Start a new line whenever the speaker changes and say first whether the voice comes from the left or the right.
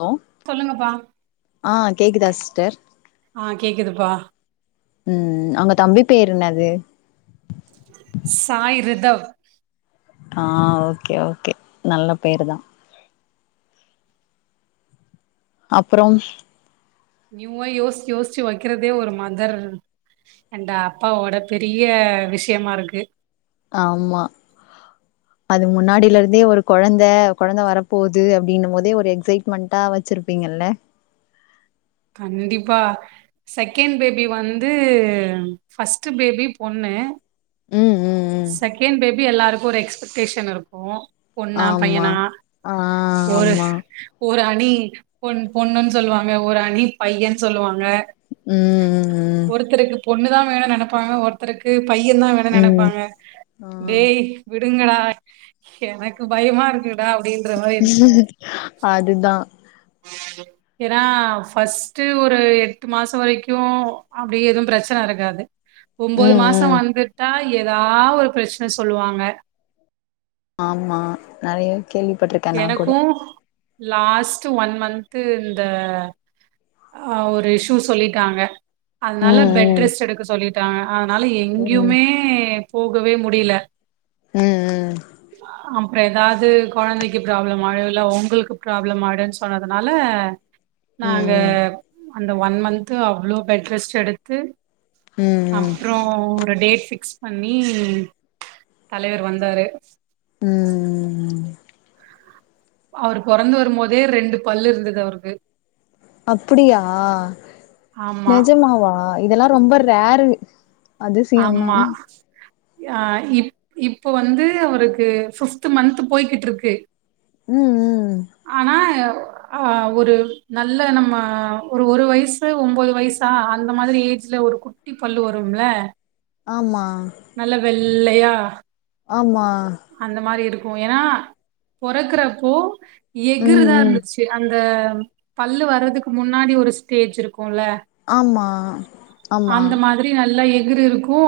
left: Hello
right: சொல்லுங்கப்பா
left: ஆ கேக்குதா சிஸ்டர்
right: ஆ கேக்குதுப்பா
left: உம் அங்க தம்பி பேர் என்னாது
right: சாய் ரிதவ்
left: ஆ ஓகே ஓகே நல்ல பேரு தான் அப்புறம்
right: நியூவா யோசிச்சு யோசிச்சு வைக்கிறதே ஒரு மதர் அண்ட் அப்பாவோட பெரிய விஷயமா இருக்கு
left: ஆமா அது முன்னாடியில இருந்தே ஒரு கொழந்தை கொழந்த வரப்போகுது அப்டின்னும் போதே ஒரு எக்சைட்மெண்ட்டா வச்சிருப்பீங்கல்ல
right: கண்டிப்பா செகண்ட் ‌பேபி வந்து ஃபஸ்ட் பேபி பொண்ணு
left: ம் ம் ம்
right: செகண்ட் பேபி எல்லாருக் ஒரு எக்ஸ்பெக்டேஷன் இருக்கும் பொண்ணா
left: ஆமா
right: பையனா
left: ஆ
right: ஒரு
left: ஆமா
right: ஒரு அணி பொண் பொண்ணுன்னு சொல்லுவாங்க ஒரு அணி பையன் சொல்லுவாங்க
left: உம் உம்
right: ஒருத்தருக்கு
left: உம்
right: பொண்ணு தான் வேணும் நெனப்பாங்க ஒருத்தருக்கு பையன் தான் வேணு
left: ம்
right: நெனைப்பாங்க
left: ஆ
right: டேய் இருங்கடா எனக்கு பயமா இருக்குடா அப்டின்
left: அதுதா
right: ஏன்னா ஃபஸ்ட்டு ஒரு எட்டு மாசோ வரைக்கு அப்டி ஏதுவு பிரச்சன இருக்காது உம்போது
left: ம்
right: மாசோ
left: ம்
right: வந்துட்டா ஏதாவ் ஒரு ப்பரச்சன சொல்லுவாங்க
left: ஆமா நெறைய கேள்விப்பட்ருக்கே நா கூட
right: லாஸ்ட்டு ஒன் மந்த்து இந்த அ ஒரு இஷ்யூ சொல்லிட்டாங்க அதனால
left: ம்
right: பெட்
left: ம்
right: ரெஸ்ட் எடுக்க சொல்லி டாங்க அதனால
left: ம்
right: எங்கியுமே போகவே முடில
left: ம் ம்
right: ஆமா எதாவ்து கொழந்தைக் கு ப்ராப்ளம் ஆயிடு இல்ல உங்குளுக்கு ப்ராப்ளம் ஆயிடும்ன்னு சொன்னதுனால
left: ம்
right: நாங்க
left: ம்
right: அந்த ஒன் மந்த்து அவ்ளோ பெட்ரெஸ்ட் எடுத்து
left: ம் ம்
right: அப்றோ ஒரு டேட் பிக்ஸ் பண்ணி தலைவர் வந்தாரு
left: ம் ம் ம்
right: அவுரு பொறந்து வரும் போதே ரெண்டு பல்லூ இருந்துது அவுருக்கு
left: அப்படியா
right: ஆமா
left: நெஜமாவா இதெல்லா ரொம்ப ரேரு அதிசியம் தா
right: அ இப் இப்ப வந்து அவருக்கு ஃபிப்த்து மன்த் போய்க்கிட்ருக்கு
left: ம் ம்
right: ஆனா அ ஒரு நல்ல நம்ம ஒரு ஒரு வயசு உம்போது வய்சா அந்த மாதிரி ஏஜ்ல ஒரு குட்டி பல்லு வரும்ல்ல
left: ஆமா
right: நல்ல வெள்ளையா
left: ஆமா
right: அந்தமாரி இருக் இப்போ ஏன்னா பொறக்குறப்போ
left: ம்
right: எகுருதா
left: ம்
right: இருந்துச்சு அந் இந்த பல்லு வர்றதுக்கு முன்னாடி ஒரு ஸ்டேஜ் இருக்கு ல்ல
left: ஆமா ஆமா
right: அந்த மாதிரி நல்லா எக் கிருக்கு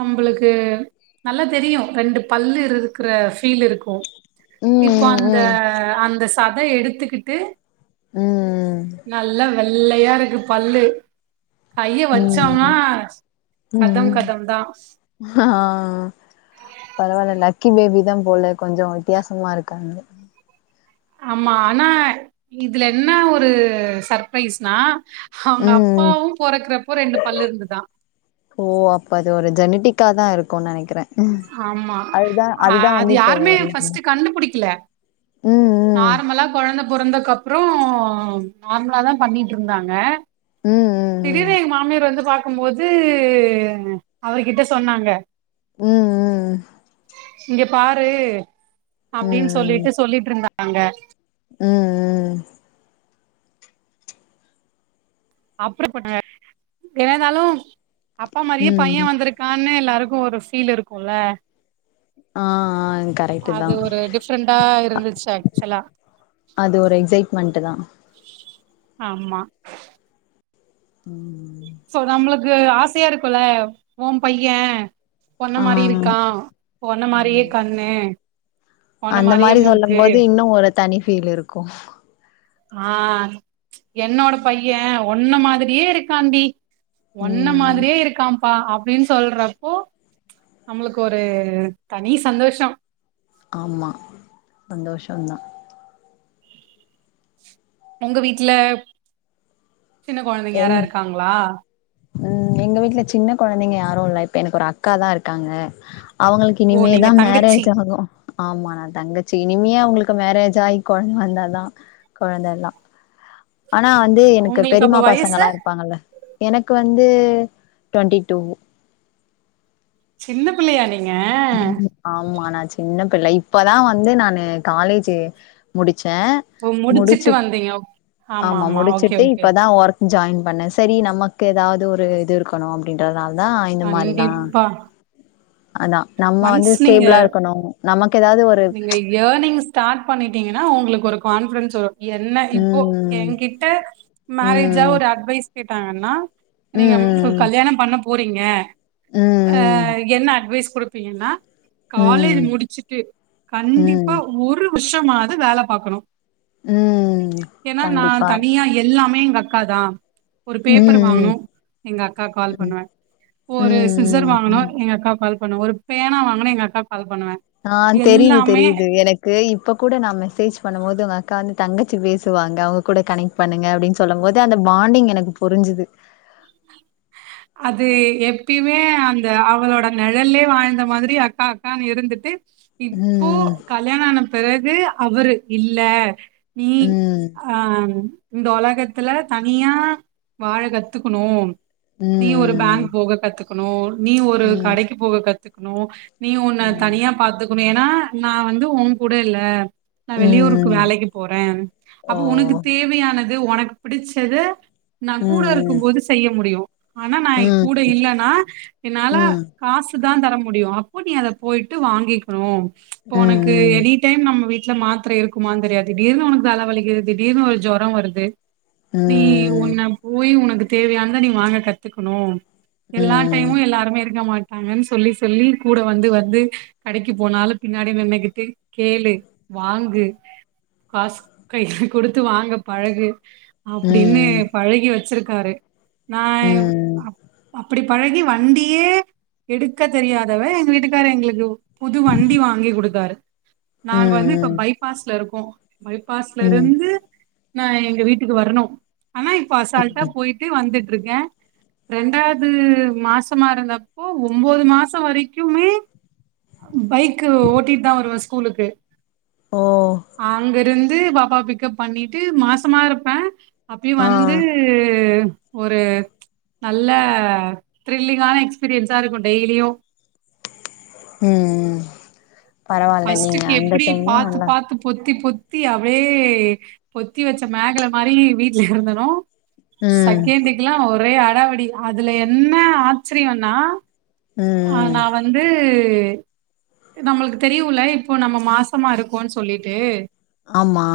right: நம்பளுக்கு நல்லா தெரியு ரெண்டுப் பல்லு இருக்கிற ஃபீல் இருக்கு இப்ப
left: ம்
right: அந்த
left: ம்
right: அந்தஸ் சத எடுத்துக்கிட்டு
left: ம்
right: நல்ல வெள வெள்ளையா இருக்கு பல்லு கைய
left: ம்
right: வச்சோம்னா
left: ஹூம்
right: கதம்
left: உம்
right: கதம் தா
left: அஹ் ஆஹ் பரவால்ல லக் க்கி பேபி தா போல கொஞ்ச வித்தியாசமா இருக்கான்ன
right: ஆமா ஆனா இதுல என்ன ஒரு சர்ப்ரைஸ்னா அவங்க
left: ம்
right: அப்பாவு பொறக்குறப்போ ரெண்டு பல்லு இருந்துதா
left: காதா இருக்குன் நெனைக்கற
right: ஆமா அஹ் அது
left: இப்போ
right: யாருமே
left: லைனா
right: ஃபர்ஸ்ட் கண்டுபுடிக்கல
left: ம் ம்
right: நார்மலா கொழந்த பெறந்தக்கப்புறம் நார்மலாதா பண்ணிட்டு இருந்தாங்க
left: ம் ம்
right: திடீர்னு எங்க மாமியார் வந்து பாக் கும்போது அவருகிட்ட சொன்னாங்க
left: ம் ஹூம் ம்
right: இங்க பாரு
left: ம் ம்
right: அப்டின்
left: ம்
right: சொல்லிட்டு சொல்லிட்ருந்தா றாங்க
left: ம் ம்
right: அப்டி பண்ணுவ என்னனாலு அப்பா மாரியே
left: ம்
right: பைய
left: ம்
right: வந்துருக்கான்னு எல்லாரு ஒரு ஃபீல் இருக்குல்ல
left: ஆ ஆ கரெக்டுதா
right: அது ஒரு டிஃப்ரெண்டா இருந்துச்சு ஆக்சுவலா
left: அது ஒரு எக்சைட்மெண்ட்தா
right: ஆமா
left: ம்
right: சோ நம்மளுக் கு ஆசையாருக்குல்ல உம்பைய ஒன்ன
left: ஆ
right: மாரி இருக்கா ஒன்ன மாரியே
left: ஆமா
right: கண்ணு ஒன்ன
left: அந்த
right: மாரியே
left: மாரி சொல்லும்
right: மூக்கு
left: போது இன்னு ஒரு தனி ஃபீல் இருக்கு
right: ஆ, என்னோட பைய ஒன்ன மாதிரியே இருக்காண்டி ஒன்ன
left: ம்
right: மாதிரியே இருக்கா ப்பா அப்டின்னு சொல்றப்போ நம்மளுக்கு ஒரு தனி சந்தோஷம்
left: ஆமா சந்தோஷந்தா
right: உங்க வீட்ல சின்ன கொழந்தைங்க
left: எங்
right: யாரா இருக்காங்ளா
left: ம் எங்க வீட்ல சின்ன கொழந்தைங்க யாரு இல்ல, இப்ப எனக்கு ஒரு அக்காதா இருக்காங்க அவங்கள்க்கு
right: ஓ! நீங்க
left: இனிமேதா
right: தங்கச்சி.
left: மேரேஜ் ஆகு ஆமா நா தங்கச்சி இ னி அவங்களுக்கு மேரேஜ் ஆயி கொழந்த வந்தா தா கொழந்தல்லா ஆனா வந்து எனக்கு
right: உங்களுக்கு அப்ப
left: பெரிம்மா
right: வயசு?
left: பசங்கல்லா இருப்பாங்கல்ல எனக் கு வந்து டுவன்டி டூ
right: சின்ன பிள்ளயா நீ
left: ஆமா நா சின்ன பிள்ளை இப்பதா வந்து நானு காலேஜு முடிச் ச
right: ஓ! முடிச்சுட்டு
left: முடுச்சுட்
right: வந்தீங்க. ஓ
left: ஆமா
right: ஆமாமா. ஓகே,
left: முடுச்சுட்டு
right: ஓகே.
left: இப்பதா ஒர்க் ஜாயின் பண்ண செரி நமக்கு ஏதாவ்து ஒரு இது இருக்கணு அப்டின்றதுனால தா இந்த மாரிலா
right: கண்டிப்பா.
left: அதா நம்ம வந்து
right: ஒன்ஸ் நீங்க
left: ஸ்டேப்ளா இருக்கணு நமக்
right: நீங்க இயேனிங் ஸ்டார்ட் பண்ணிடீங்கனா உங்ளுக் ஒரு கான்பிடன்ஸ் வரு என்ன இப்போ
left: ம்
right: எங்கிட்ட மேரேஜா
left: ம்
right: ஒரு அட்வைஸ் கே கேட்டாங்கன்னா நீங்க முப்
left: ம்
right: கல்யாணொ பண்ண போ போறீங்க அ
left: ம்
right: என்ன அட்வைஸ் கொடுப்பீங்கன்னா காலேஜ்
left: ம் ம்
right: முடிச்சுட்டு கண்டிப்பா
left: ம்
right: ஒரு வருஷமாவது வேல பாக்கணு
left: ம்
right: ஏனா நா
left: கண்டிப்பா
right: தனியா எல்லாமே அக்காதா ஒரு
left: ம்
right: பேப்பர்
left: ம்
right: வாங்கனு எங்க அக்கா கால் பண்ணுவ ஒரு சிஸர்
left: ம்
right: வாங்கனு
left: ம்
right: எங்க அக்காக்கு கால் ப பண்வ ஒரு பேனா வாங்கன்னா எங்க அக்காக்கு கால் பண்ணுவே
left: ஆ தெரியிது
right: எல்லாமே
left: தெரியிது எனக்கு இப்ப கூட நா மெசேஜ் பண்ணும்போது உங்க அக்கானு தங்கச்சி பேசுவாங்க அவங்க கூட கனெக்ட் பண்ணுங்க அப்டினு சொல்லும் போது அந்த பாண்டிங் எனக்கு புரிஞ்சுது
right: அது எப்பியுமே அந்த அவளோட நிழல்லே வாழ்ந்த மாதிரி அக்கா அக்கானு இருந்துட்டு இப்போ
left: ம்
right: கல்யாணொ ஆன பெறக் கு அவரு இல்ல நீ
left: ம்
right: ஆ இந்த உலகத்துல தனியா வாழ கத்துக்குணு நீ ஒரு பங்க்
left: ம்
right: போக கத்துக் குனு நீ ஒரு
left: ம்
right: கடைக்கு போக கத்து குனு நீ உன்ன
left: ம்
right: தனியா பாத்து வேனா நா வந்து ஒங்கூட இல்ல நா வெளியூருக்கு
left: ம்
right: வேலைக்கு போறே
left: ஓ
right: அப்போ உனுக்கு தேவையான அது ஒனக்கு பிடிச்சத நா கூட
left: ம்
right: இருக்கும்போது செய்ய முடியு ஆனா நா என்
left: ம்
right: கூட இல்லனா என்னால
left: ம்
right: காசு தா தர முடியு அப்போ நீ அத போயிட்டு வாங்கிக்குணு இப்ப
left: ம்
right: ஒனக்கு
left: ம்
right: எனி டைம் நம்ம வீட் வீட்ல மாத்திரை இருக்குமான்னு தெரியாது திடீர்னு உனக்கு தலை வலிது திடீர்னு ஒரு ஜுரம் வருது
left: ம்
right: நீ
left: ம்
right: உன்ன போய் உனக்கு தேவையான தா நீ வாங்க கத்துக்கணு எல்லா டைமும் எல்லாருமே இருக்க மாட்ட ங்கன்னு சொல்லி சொல்லி கூட வந்து வந்து கடைக்கு போனாலும் பின்னாடி நின்னுகிட்டு கேளு வாங்கு காசு கைல கொடுத்து வாங்க பழகு அப்டின்னு
left: ம்
right: பழகி வச்சிருக் கரு நா [unintelligible]
left: ம்
right: ப்புடி பழகி வண்டியே எடுக்க தெரியாதவ எங்க வீட்டுக்கார எங்குளுக்கு புது வண்டி வாங்கி குடுத்தாரு நாங்க வந்து இப்ப
left: ம்
right: பைபாஸ்ல இருக்கோ பைபாஸ்ல
left: ம்
right: இருந்து நா எங்க வீட்டுக்கு வரணு ஆனா இப்ப அசால்ட்டா
left: ம்
right: போயிட்டு வந்துட் இருக்கேன் ரெண்டாவது மாசமா இருந்தப்போ ஒன்பது மாசம் வரைக்குமே பைக் ஓட்டிட்டு தான் வருவேன் வ ஸ்கூலுக்கு
left: ஓ
right: அங்கிருந் வந்து பாப்பா பிக்கப் பண்ணிட்டு மாசமா இருப்பேன் அப்பையும்
left: ஆ
right: வந்து ஒரு நல்ல த்ரில்லிங்கான எக்ஸ்பீரியன்ஸா இருக்கும் டெய்லியும்
left: உம் ம் பரவால்ல நீங்க
right: ஃபஸ்ட்டுக்கு
left: அந்த
right: எப்படி
left: டைமு
right: பாத்து
left: நல்லா
right: பாத்து பொத்தி பொத்தி பொத்தி அப்படியே பொத்தி வச்ச மேகல மாதிரி வீட்ல இருந்தேனோ
left: ம்
right: செகேண்டுக்கெல்லாம் ஒரே ஆ அடாவடி அதுல என்ன ஆச்சரியம்னா
left: ம்
right: ஆஹ
left: ம்
right: நான் வந்து நம்மளுக்கு தெரியுமில இப்போ நம்ம மாசமா இருக்கோன்னு சொல்லிட்டு
left: ஆமா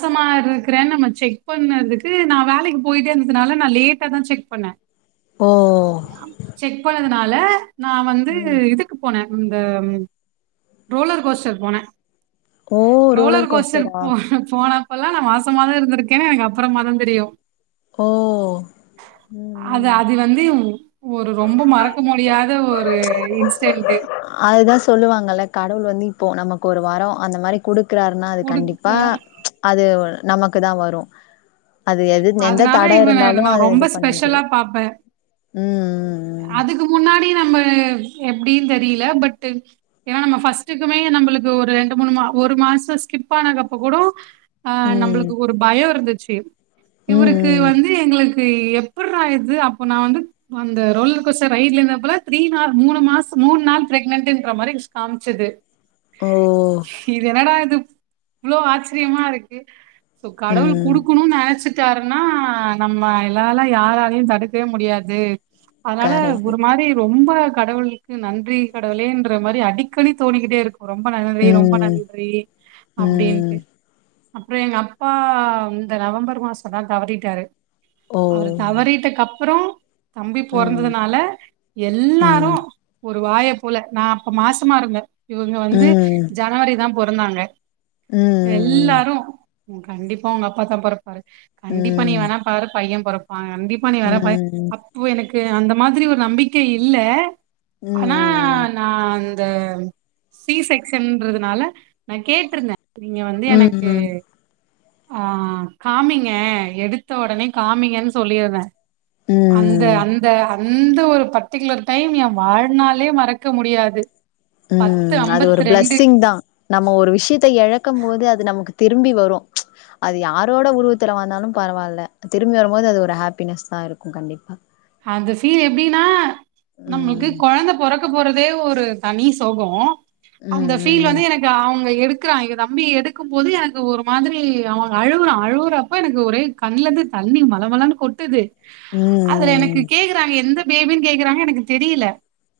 right: மாசமா இருக்கறேன்னு நம்ம செக் பண்ணறதுக்கு நான் வேலைக்கு போயிட்டே இருந்ததுனால நான் லேட்டா தான் செக் பண்ணேன்
left: ஓ
right: செக் பண்ணதனால அல [unintelligible] நா வந்து
left: ம்
right: இதுக்கு போனேன் இந்த ரோலர் கோஸ்டர் போனே
left: ஓ ரோலர்
right: ரோலர்கோஸ்டர்
left: கோஸ்டரா
right: போ போனா இப்பெல்லாம் நா மாசமாவே இருந்திருக்கேன் எனக்கு அப்புறமா தான் தெரியும்
left: ஓ ம்
right: அது அ
left: ம்
right: அது வந்து ஒரு ரொம்ப மறக்க முடியாத ஒரு இன்சி டெண்டு
left: அதுதா சொல்லுவாங்கல்ல கடவுள் வந்து இப்போ நமக்கு ஒரு வரோ அந்த மாரி கொடுக் க்கிறார்னா அது கண்டிப்பா
right: குடுக்க
left: அது நமக்கு தா வரோ
right: அதனால இவன நா ரொம்ப
left: இது பண்ண
right: ஸ்பெஷலா
left: முடியாது
right: பாரப்ப
left: ம்
right: அதுக்கு முன்னாடி நம்ப எப்படீனு தெரியல பட்டு ஏன்னா நம்ம ஃபஸ்ட்டுக்குமே நம்மளுக்கு ஒரு ரெண்டு மூணு மா ஒரு மாசோ ஸ்கிப் ஆன அப்ப கூட ஆ
left: ம் ம்
right: நம்மளுக்கு ஒரு பயோ இருந்து [unintelligible]
left: ம்
right: இவுருக்கு
left: ம்
right: வந்து எங்களுக்கு கு எப்பரா இது அப்போ நா வந்து அந்த ரோலர் கொச்ச ரைடுல இருந்த போல த்ரீ ந மூணு மாசோ மூணு நாள் பிரெக்னன்டன்ற மாரி காமிச்சது
left: ஓ
right: இது என்னடா ஆது இவ்ளோ ஆச்சரியமா இருக்கு சோ கடவுள்
left: ம்
right: குடுக்கணோ நெனைச் வச்சட்டாருன்னா நம்ம எல்லாலா யாராலையும் தடுக்கவே முடியாது அதனால
left: கரெக்ட்
right: ஒரு மாரி ரொம்ப கடவுளுக்கு நன்றி கடவுளே என்ற மாரி அடிக்கடி தோணிக்கிட்டே இருக் கு ரொம்ப நன்றி ரொம்ப
left: ம்
right: நன்றி அப்படின்ட்டு
left: ம்
right: அப்புறோ எங்க அப்பா இந்த நவம்பர் மாசோ இப்பதா தவறிட்டாரு அவரு
left: ஓ
right: தவறிட்ட கப்புறோ தம்பி
left: ம்
right: பொறந்ததுனால எல்லாரோ
left: ம்
right: ஒரு வாய போல நா அப்ப மாசமா இருந்த இவங்க வந்து
left: ம்
right: ஜனவரி தா பொறந்தாங்க
left: ம் ம்
right: எல்லாரோ உ கண்டிப்பா உங்க அப்பா தா பொறப்பாரு
left: ம்
right: கண்டிப்பா நீ வேணா பாரு பைய பொறப் கண்டிப்பா நீ வர
left: ம்
right: அப்போ எனக்கு அந்த மாதிரி ஒரு நம்பிக்க இல்ல ஆனா நான் த சி செக்ஷன்றதுனால நா கேட்ருந்த நீங்க வந்து
left: ம்
right: எனக்கு
left: ம்
right: ஆ காமி ங்க எடுத்த ஒடனே காமிங்கன்னு சொல்லிற அந்த
left: ம்
right: அந்த அத் அந்த ஒரு பர்ட்டிகுலர் டைம் என் வாழ்னாலே மறக்க முடியாது பத்து
left: உம் அது ஒரு
right: அம்பத்தி ரெண்டு
left: பிளஸ்ஸிங் தா நம்ம ஒரு விஷயத்த எழக்கும் போது அது நமக்கு திரும்பி வரு ப்சி அது யாரோட உருவத்துல வந்தாலு பரவால திரும்பி வருபோது அது ஒரு ஹாப்பினஸா தா இருக்கு கண்டிப்பாக
right: அந்த ஃபீல் எப்டின்னா நம்ளுக்கு
left: ம்
right: கொழந்த பொறக்க போற தே ஒரு தனி சொகோ அந்த ஃபீல் வந்து
left: ம்
right: எனக்கு அவுங்க எடுத் க்கிறா எயா தம்பி எடுக்கு போது எனக்கு ஒரு மாதிரி அவே அழுவுறா அழுவுறப்ப எனக்கு ஒரே கண்லருந்து தண்ணி மல மலன்னு கொட்டுது
left: ம்
right: அதல எனக்
left: ம்
right: கேக்குறாங்க எந்த பேபின்னு கேக்குறாங்க எனக்கு தெரியில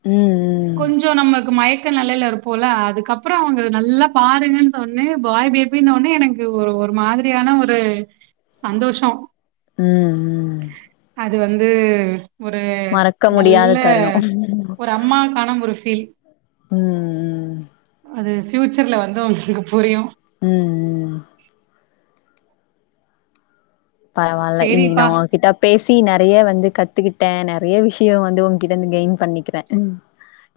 left: ம் ம் ம் ம்
right: கொஞ்சோ நமக்கு மயக் க்க நெலையில இருப்போல அதுக்கப்ரோ அவுங்க நல்லா பாருங்கன்னு சொன்னே பாய் பேபின்ன ஒன்னே எனக்கு ஒரு ஒரு மாதிரியான ஒரு சந்தோஷ
left: உம் உம்
right: அது வந்து ஒரு
left: முடியாத
right: நல்ல
left: தருணோ ம்
right: ஒரு அம்மாக்கான ஒரு ஃபீல்
left: உம் உம்
right: அது ஃபியூட்சர்ல வந்து உங்ளுக்கு புரியு
left: உம் உம் பரவால்ல இன்னைக்கு நா
right: சேரிப்பா
left: உங்க கிட்ட பேசி நெறைய வந்து கத்துக்கிட்டே நெறைய விஷயோ வந்து உங்கிட்ட இருந்து கெயின் பண்ணிக்கிறே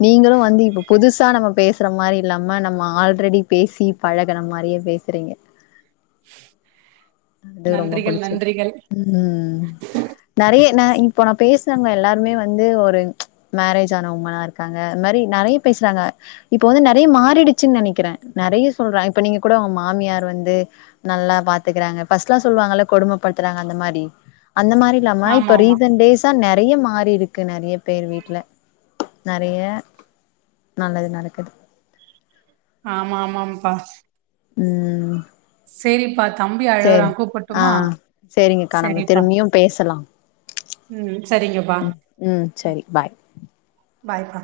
left: நீங்ளு வந்து இப்ப புதுசா நம்ம பேசுற மாரி இல்லாம நம்ம ஆல்ரெடி பேசி பழகன மாரியே பேசுறீங்க அது ரொம்ப
right: நன்றிகள்
left: புடிச்சு இருக்கு
right: நன்றிகள்
left: ம் ம் நெறைய ந இப்போ நா பேசுறவங்க எல்லாருமே வந்து ஒரு ப்ச் மேரேஜ் ஆனவுங்லா ஆ இருக்காங்க அதுமாரி நெறைய பேசுறாங்க இப்ப வந்து நெறைய மாறிடுச்சின் நெனைக்கிறே நெறைய சொல்றாங்க இப்ப நீங்க கூட மாமியார் வந்து நல்லா பாத்துக்றாங்க ஃபர்ஸ்ட்லா சொல்லுவாங்கல்ல கொடுமைப்படுத்துறாங்க அந்த மாரி அந்த மாரி இல்லாம
right: ஆமா
left: இப்ப
right: ஆமா
left: ரீசன்டேஸ்ஸா ஆ நெறைய மாறி இருக்கு நெறைய பேர் வீட்டுல நெறைய நல்லது நடக்குது
right: ஆமா ஆமாப்பா
left: உம்
right: சேரி பாத்து
left: செரி ஆஹ் சேரிங்கக்கா நம்ம
right: சரிப்பா
left: திரும்பியும் பேசலாம்
right: ம் சரிங்கப்பா
left: உம் சரி பாய்
right: பாய்பா